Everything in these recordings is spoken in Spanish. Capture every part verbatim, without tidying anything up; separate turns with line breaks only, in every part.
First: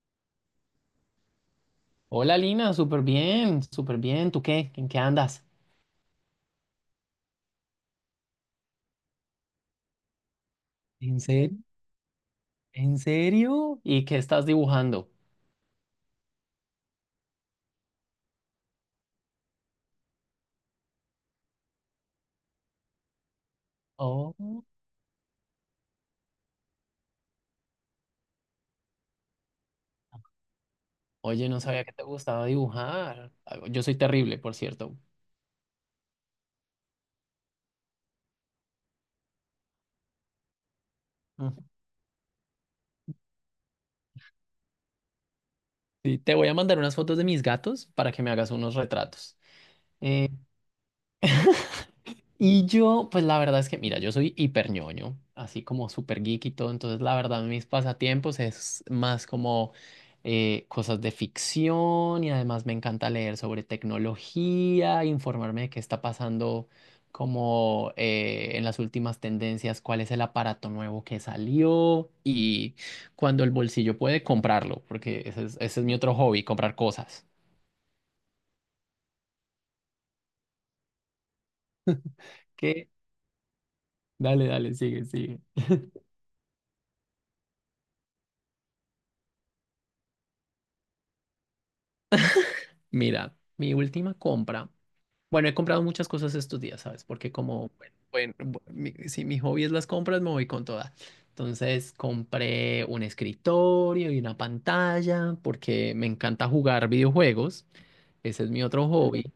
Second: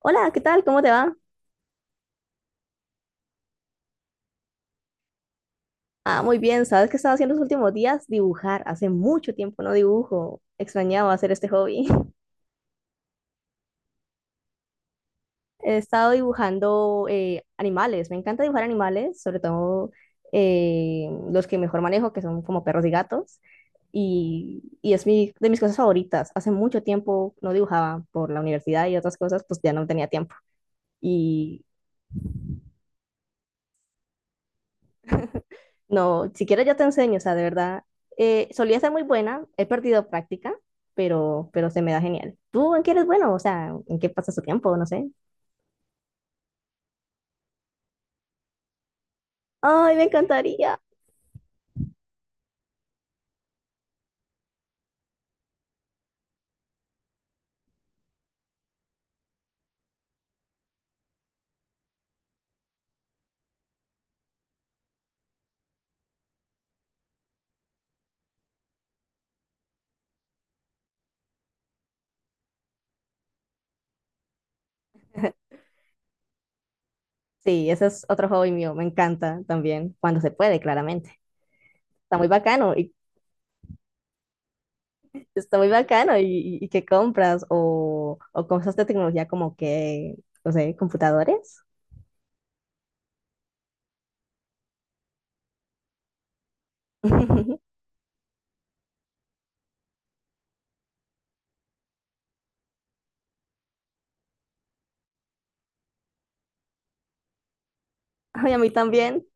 Hola, ¿qué tal? ¿Cómo te va?
Hola Lina, súper bien, súper bien. ¿Tú qué? ¿En qué andas?
Ah, muy bien. ¿Sabes qué estaba haciendo los últimos días? Dibujar. Hace mucho tiempo no dibujo. Extrañaba
¿En
hacer este
serio?
hobby.
¿En serio? ¿Y qué estás dibujando?
He estado dibujando eh, animales. Me encanta dibujar animales, sobre todo eh, los que mejor manejo, que son como perros y gatos. Y,
Oh,
y es mi, de mis cosas favoritas. Hace mucho tiempo no dibujaba por la universidad y otras cosas, pues ya no tenía tiempo.
oye, no sabía que te gustaba dibujar. Ah, yo soy terrible, por cierto.
No, si quieres yo te enseño, o sea, de verdad, eh, solía ser muy buena, he perdido práctica, pero,
Ujú.
pero se me da genial. ¿Tú en qué eres bueno? O sea, ¿en qué pasas tu tiempo? No sé.
Sí, te voy a mandar unas fotos de mis gatos para que me hagas unos retratos.
Ay, me encantaría.
Y yo, pues la verdad es que, mira, yo soy hiper ñoño, así como super geek y todo, entonces la verdad mis pasatiempos es más como eh, cosas de ficción y además me encanta leer sobre tecnología, informarme de qué está pasando como eh, en las últimas tendencias, cuál es el aparato nuevo que salió y cuando el bolsillo puede comprarlo, porque ese es, ese es mi otro hobby, comprar cosas.
Sí, ese es otro hobby mío, me encanta también, cuando se puede, claramente. Está muy bacano,
¿Qué?
y
Dale, dale, sigue, sigue.
está muy bacano, y, y- y que compras o, o cosas de tecnología como que, no sé, computadores.
Mira, mi última compra. Bueno, he comprado muchas cosas estos días, ¿sabes? Porque como, bueno, bueno, mi- si mi hobby es las compras, me voy con toda. Entonces compré un escritorio y una pantalla porque me encanta jugar videojuegos. Ese es
Ay, a
mi
mí
otro
también.
hobby.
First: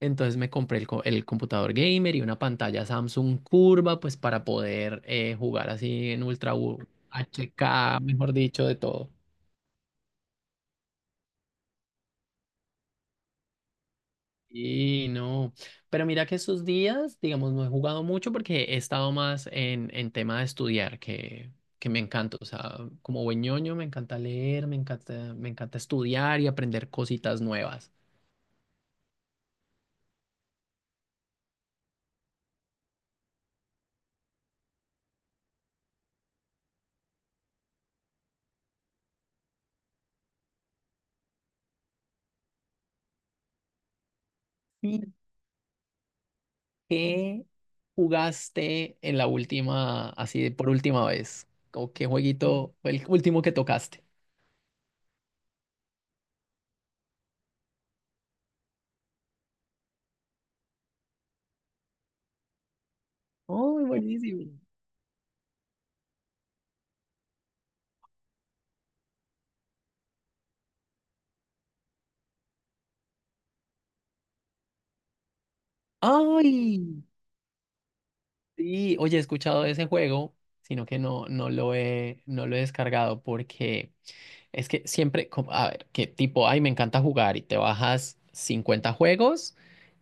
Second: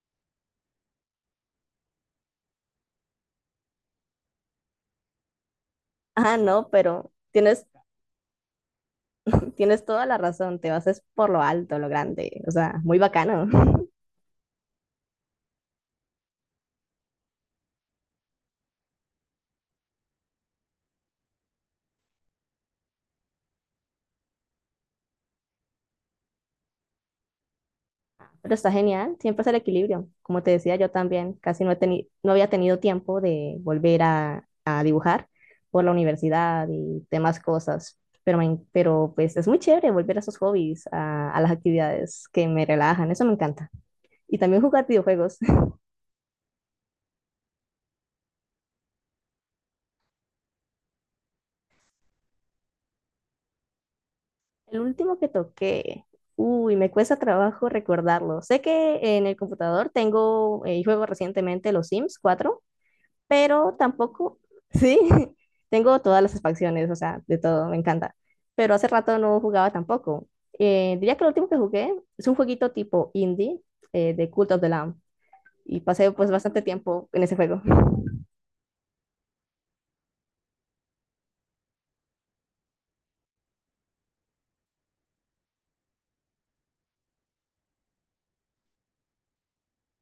Entonces me compré el, co- el computador gamer y una pantalla Samsung curva, pues para poder eh, jugar así en
Ah,
Ultra
no,
U-
pero... ¿Tienes,
H K, mejor dicho, de todo.
tienes toda la razón, te vas es por lo alto, lo grande, o sea, muy bacano.
Y no, pero mira que esos días, digamos, no he jugado mucho porque he estado más en, en tema de estudiar, que, que me encanta, o sea, como buen ñoño me encanta leer, me encanta, me encanta estudiar y aprender cositas nuevas.
Pero está genial, siempre es el equilibrio. Como te decía, yo también casi no, he teni- no había tenido tiempo de volver a, a dibujar por la universidad y demás cosas. Pero, me en- pero pues es muy chévere volver a esos hobbies, a, a las actividades que me relajan, eso me encanta. Y también jugar
¿Y
videojuegos.
qué jugaste en la última, así de por última vez? ¿O qué jueguito fue el último que tocaste?
El último que toqué, uy, me cuesta trabajo recordarlo. Sé que en el computador tengo, eh, juego recientemente los Sims cuatro, pero
¡Ay,
tampoco,
buenísimo!
sí, tengo todas las facciones, o sea, de todo, me encanta. Pero hace rato no jugaba tampoco. Eh, diría que lo último que jugué es un jueguito tipo indie, eh, de Cult of the Lamb, y pasé pues bastante
¡Ay!
tiempo en ese juego.
Sí, oye, he escuchado de ese juego, sino que no, no lo he, no lo he descargado porque... Es que siempre, como- a ver, que tipo, ay, me encanta jugar y te bajas cincuenta juegos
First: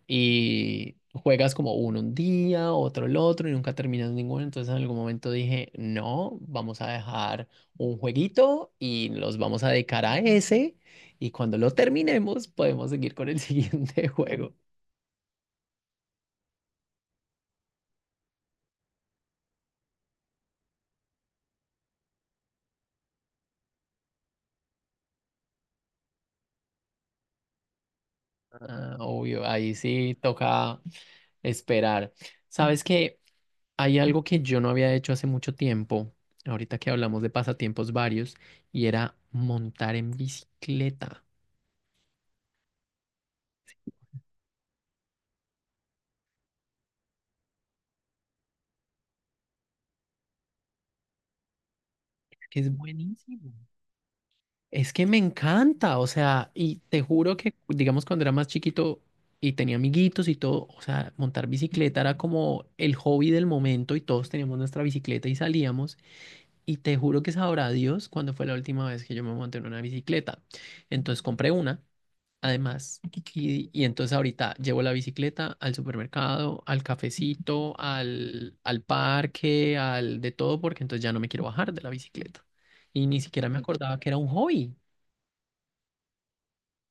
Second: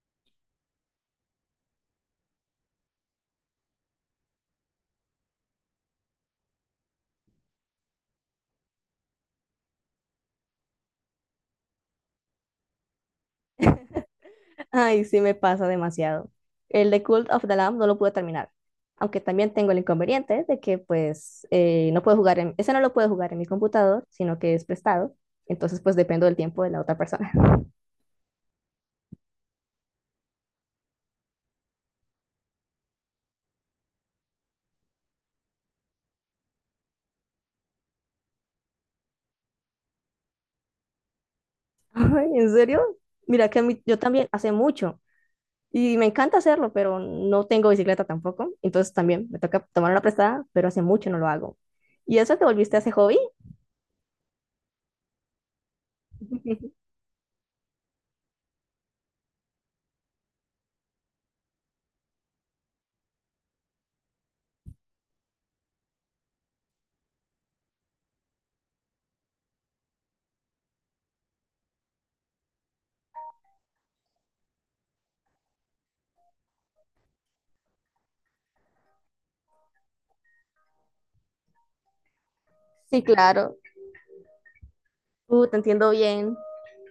y juegas como uno un día, otro el otro y nunca terminas ninguno. Entonces en algún momento dije, no, vamos a dejar un jueguito y los vamos a dedicar a ese y cuando lo terminemos podemos seguir con el siguiente juego.
Ay, sí me pasa demasiado. El de Cult of the Lamb no lo pude terminar, aunque también tengo el inconveniente de que pues eh, no puedo jugar en, ese no lo puedo jugar en mi computador, sino que es prestado, entonces pues dependo del tiempo de la otra persona.
Ah, obvio, ahí sí toca esperar. ¿Sabes qué? Hay algo que yo no había hecho hace mucho tiempo, ahorita que hablamos de pasatiempos varios, y era montar en bicicleta,
Ay, ¿en serio? Mira que a mí, yo también hace mucho y me encanta hacerlo, pero no tengo bicicleta tampoco, entonces también me toca tomar una prestada, pero hace mucho no lo hago. ¿Y eso te
que
volviste
es
a ese hobby?
buenísimo. Es que me encanta, o sea, y te juro que, digamos, cuando era más chiquito y tenía amiguitos y todo, o sea, montar bicicleta era como el hobby del momento y todos teníamos nuestra bicicleta y salíamos, y te juro que sabrá Dios cuándo fue la última vez que yo me monté en una bicicleta. Entonces compré una. Además, y, y entonces ahorita llevo la bicicleta al supermercado, al cafecito, al, al parque, al de todo, porque entonces ya no me quiero bajar de la bicicleta.
Sí,
Y ni siquiera
claro.
me acordaba que era un hobby.
Uh, te entiendo bien.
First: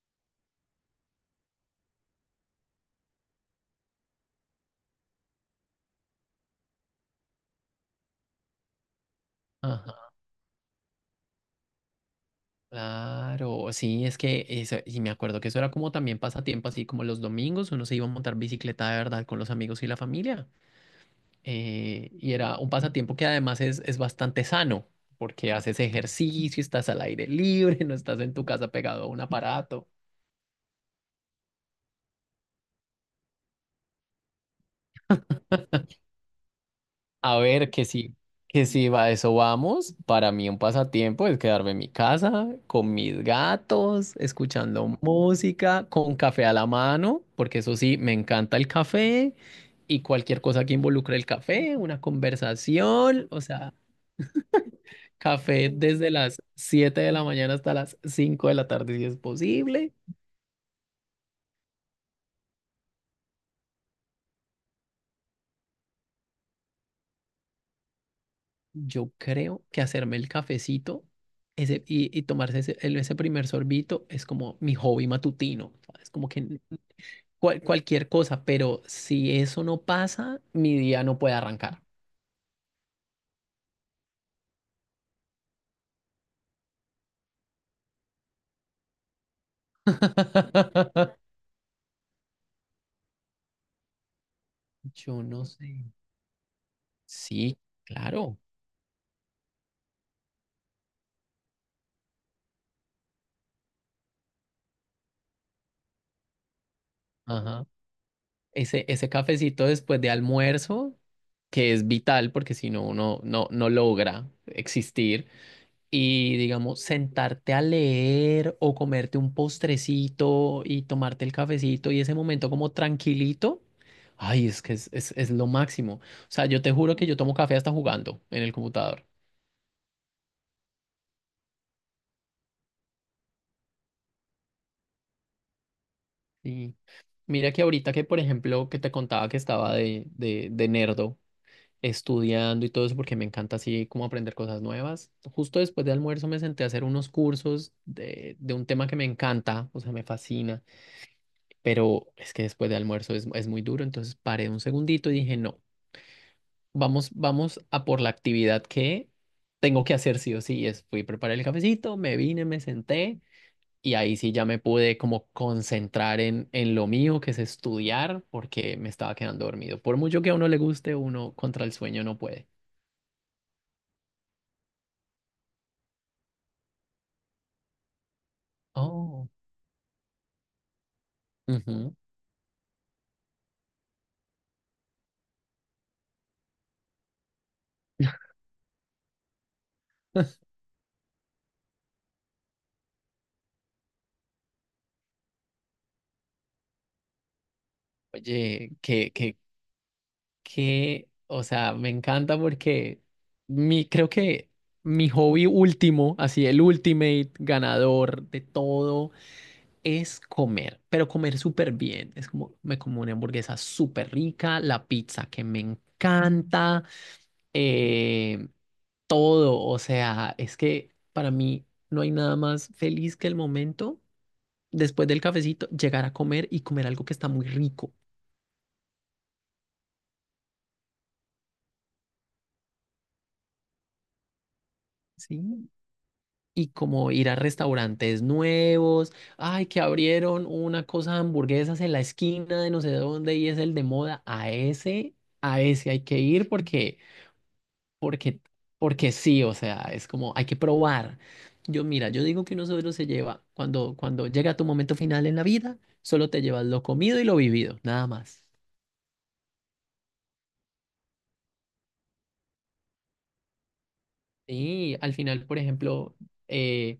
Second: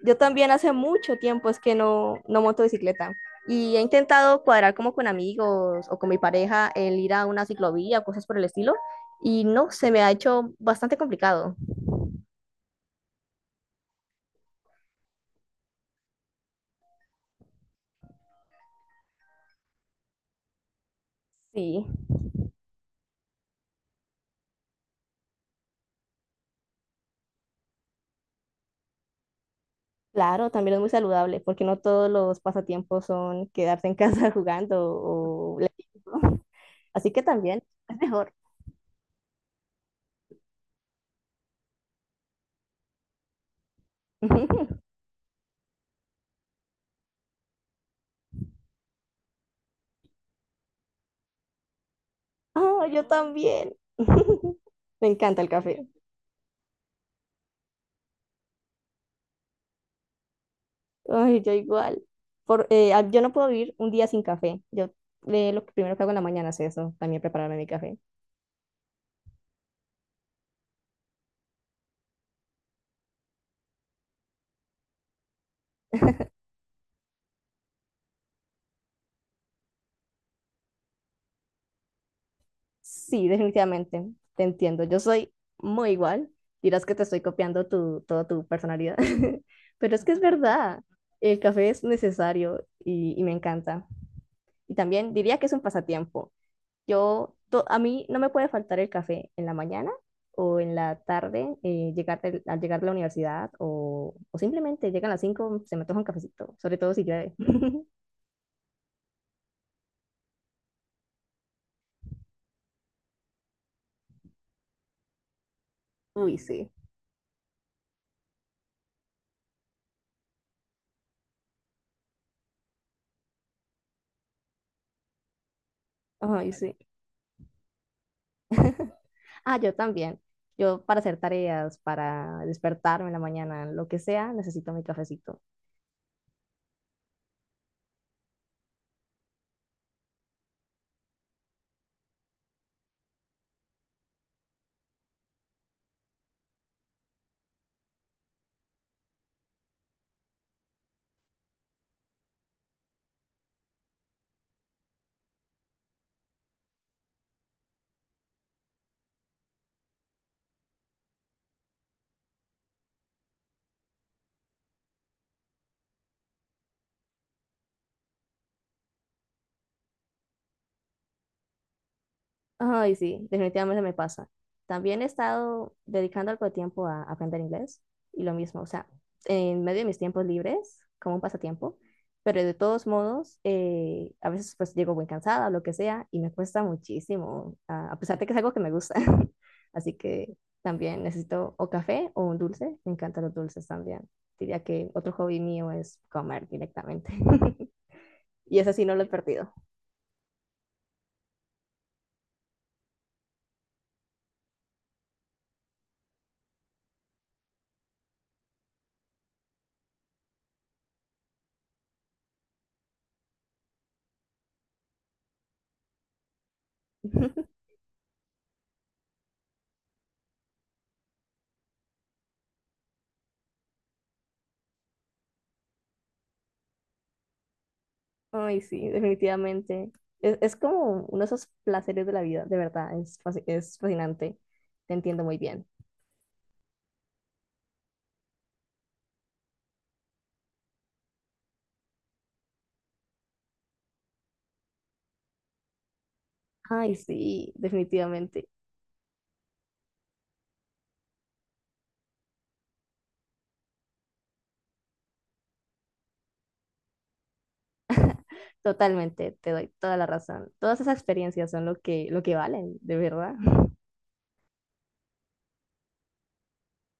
Yo también hace mucho tiempo es que no, no monto bicicleta y he intentado cuadrar como con amigos o con mi pareja el ir a una ciclovía o cosas por el estilo y no, se me ha
Ajá,
hecho bastante complicado.
claro, sí, es que eso, y me acuerdo que eso era como también pasatiempo, así como los domingos uno se iba a montar bicicleta de verdad con los amigos y la familia.
Sí,
Eh, y era un pasatiempo que además es, es, bastante sano, porque haces ejercicio, estás al aire libre, no estás en tu casa pegado a un aparato.
claro, también es muy saludable porque no todos los pasatiempos son quedarse en casa jugando o leyendo. Así que
A
también
ver, que
es
sí,
mejor.
que sí, va, a eso vamos. Para mí un pasatiempo es quedarme en mi casa con mis gatos, escuchando música, con café a la mano, porque eso sí, me encanta el café y cualquier cosa que involucre el café, una
Ah, yo
conversación, o sea,
también. Me encanta el
café
café.
desde las siete de la mañana hasta las cinco de la tarde si es posible.
Ay, yo igual. Por, eh, ah, yo no puedo vivir un día sin café. Yo eh, lo que primero que hago en la mañana es eso, también prepararme mi café.
Yo creo que hacerme el cafecito ese, y, y tomarse ese, el- ese primer sorbito es como mi hobby matutino, ¿sabes? Como que cual- cualquier cosa, pero si eso no pasa, mi día no puede arrancar.
Sí, definitivamente, te entiendo. Yo soy muy igual. Dirás que te estoy copiando tu, toda tu personalidad, pero es que es verdad. El café es necesario y, y me encanta. Y también
Yo
diría
no
que es un
sé.
pasatiempo. Yo,
Sí,
to- a mí no me
claro.
puede faltar el café en la mañana o en la tarde, eh, llegar del- al llegar de la universidad o, o simplemente llegan a las cinco se me antoja un cafecito, sobre todo si llueve.
Ajá. Ese, ese cafecito después de almuerzo, que es vital porque si no, uno no, no logra existir. Y
Uy, sí.
digamos, sentarte a leer o comerte un postrecito y tomarte el cafecito y ese momento como tranquilito. Ay, es que es, es, es lo máximo. O sea,
Ay,
yo te
sí.
juro que yo tomo café hasta jugando en el computador.
Ah, yo también. Yo para hacer tareas, para despertarme en la mañana, lo que sea, necesito mi cafecito.
Sí. Mira que ahorita que, por ejemplo, que te contaba que estaba de, de, de nerdo estudiando y todo eso, porque me encanta así como aprender cosas nuevas. Justo después de almuerzo me senté a hacer unos cursos de, de un tema que me encanta, o sea, me fascina, pero es que después de almuerzo es, es, muy duro, entonces paré un segundito y dije, no, vamos, vamos a por la actividad que tengo que hacer sí o sí. Y es, fui a preparar el cafecito, me vine, me senté. Y ahí sí ya me pude como concentrar en, en lo mío, que es estudiar, porque me estaba quedando dormido. Por mucho que a uno le guste, uno contra el sueño no puede.
Ay, sí, definitivamente me pasa. También he estado dedicando algo de tiempo a aprender inglés y lo mismo, o sea,
Oh.
en medio de mis tiempos libres, como un pasatiempo,
Ujú.
pero de todos modos, eh, a veces pues llego muy cansada o lo que sea y me cuesta muchísimo, a, a pesar de que es algo que me gusta. Así que también necesito o café o un dulce, me encantan los dulces también. Diría que otro hobby mío es comer directamente. Y
Oye,
ese sí no lo he
que, que,
perdido.
que, o sea, me encanta porque mi, creo que mi hobby último, así el ultimate ganador de todo es comer, pero comer súper bien. Es como me como una hamburguesa súper rica, la pizza que me encanta, eh, todo. O sea, es que para mí no hay nada más feliz que el momento después del cafecito llegar a comer y comer algo que está muy rico,
Ay, sí, definitivamente. Es, es como uno de esos placeres de la vida, de verdad, es, fasci- es fascinante. Te entiendo muy bien.
¿sí? Y como ir a restaurantes nuevos, ay, que abrieron una cosa de hamburguesas en la esquina de no sé dónde y es el de moda, a ese, a ese hay que ir
Ay,
porque...
sí,
porque,
definitivamente.
porque sí, o sea, es como hay que probar. Yo, mira, yo digo que uno solo se lleva, cuando, cuando llega tu momento final en la vida, solo te llevas lo comido y lo vivido, nada más.
Totalmente, te doy toda la razón. Todas esas experiencias son lo que, lo que valen, de verdad.
Sí, al final, por ejemplo, eh,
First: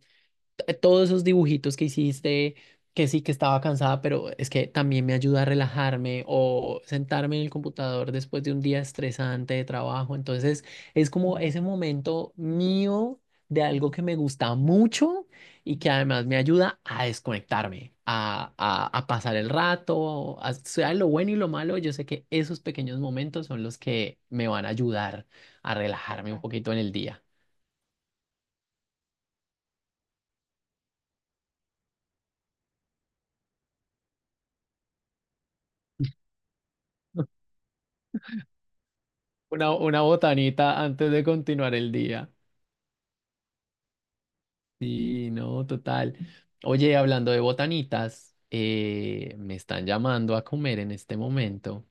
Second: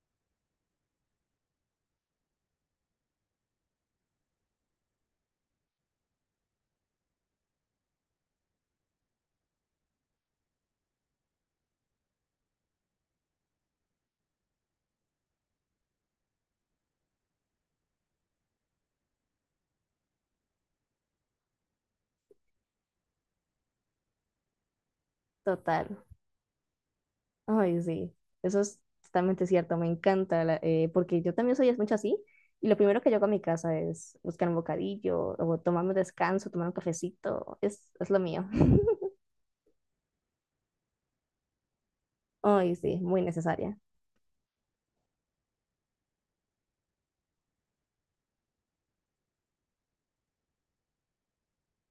t- todos esos dibujitos que hiciste, que sí que estaba cansada, pero es que también me ayuda a relajarme o sentarme en el computador después de un día estresante de trabajo. Entonces es como ese momento mío de algo que me gusta mucho y que además me ayuda a desconectarme, a, a, a pasar el rato, a- sea lo bueno y lo malo, yo sé que esos pequeños momentos son los que me van a ayudar a
Total.
relajarme un poquito en el día.
Ay, sí, eso es totalmente cierto, me encanta, la- eh, porque yo también soy mucho así, y lo primero que yo hago a mi casa es buscar un bocadillo, o tomarme un descanso, tomar un cafecito, es, es lo mío.
Una, una botanita antes de continuar el día.
Ay, sí, muy necesaria.
Sí, no, total. Oye, hablando de botanitas, eh, me están llamando a comer en este momento.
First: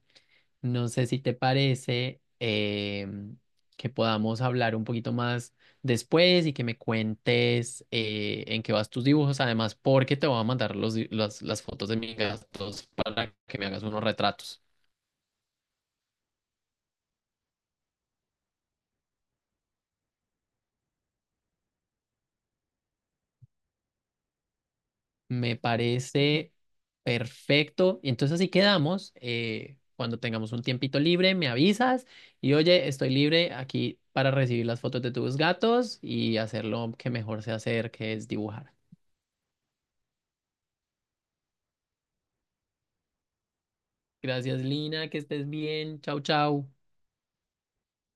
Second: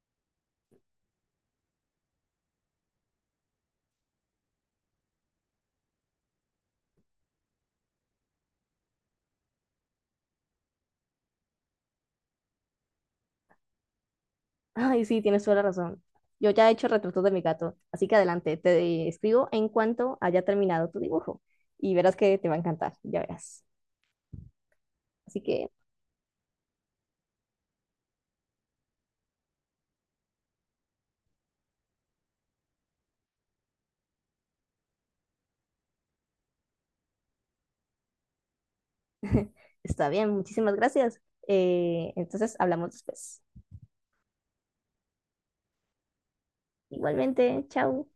No sé si te parece em, que podamos hablar un poquito más después y que me cuentes eh, en qué vas tus dibujos, además, porque te voy a mandar los di- las, las fotos de mis gastos para que me hagas unos retratos.
Ay, sí, tienes toda la razón. Yo ya he hecho retratos de mi gato, así que adelante, te escribo en cuanto haya terminado tu dibujo, y verás que te va a encantar, ya verás. Así
Me
que
parece perfecto. Y entonces así quedamos. Eh, cuando tengamos un tiempito libre, me avisas y oye, estoy libre aquí para recibir las fotos de tus gatos y hacer lo que mejor sé hacer, que es dibujar.
está bien, muchísimas gracias. Eh, entonces hablamos después.
Gracias, Lina, que estés bien. Chau, chau.
Igualmente, chao.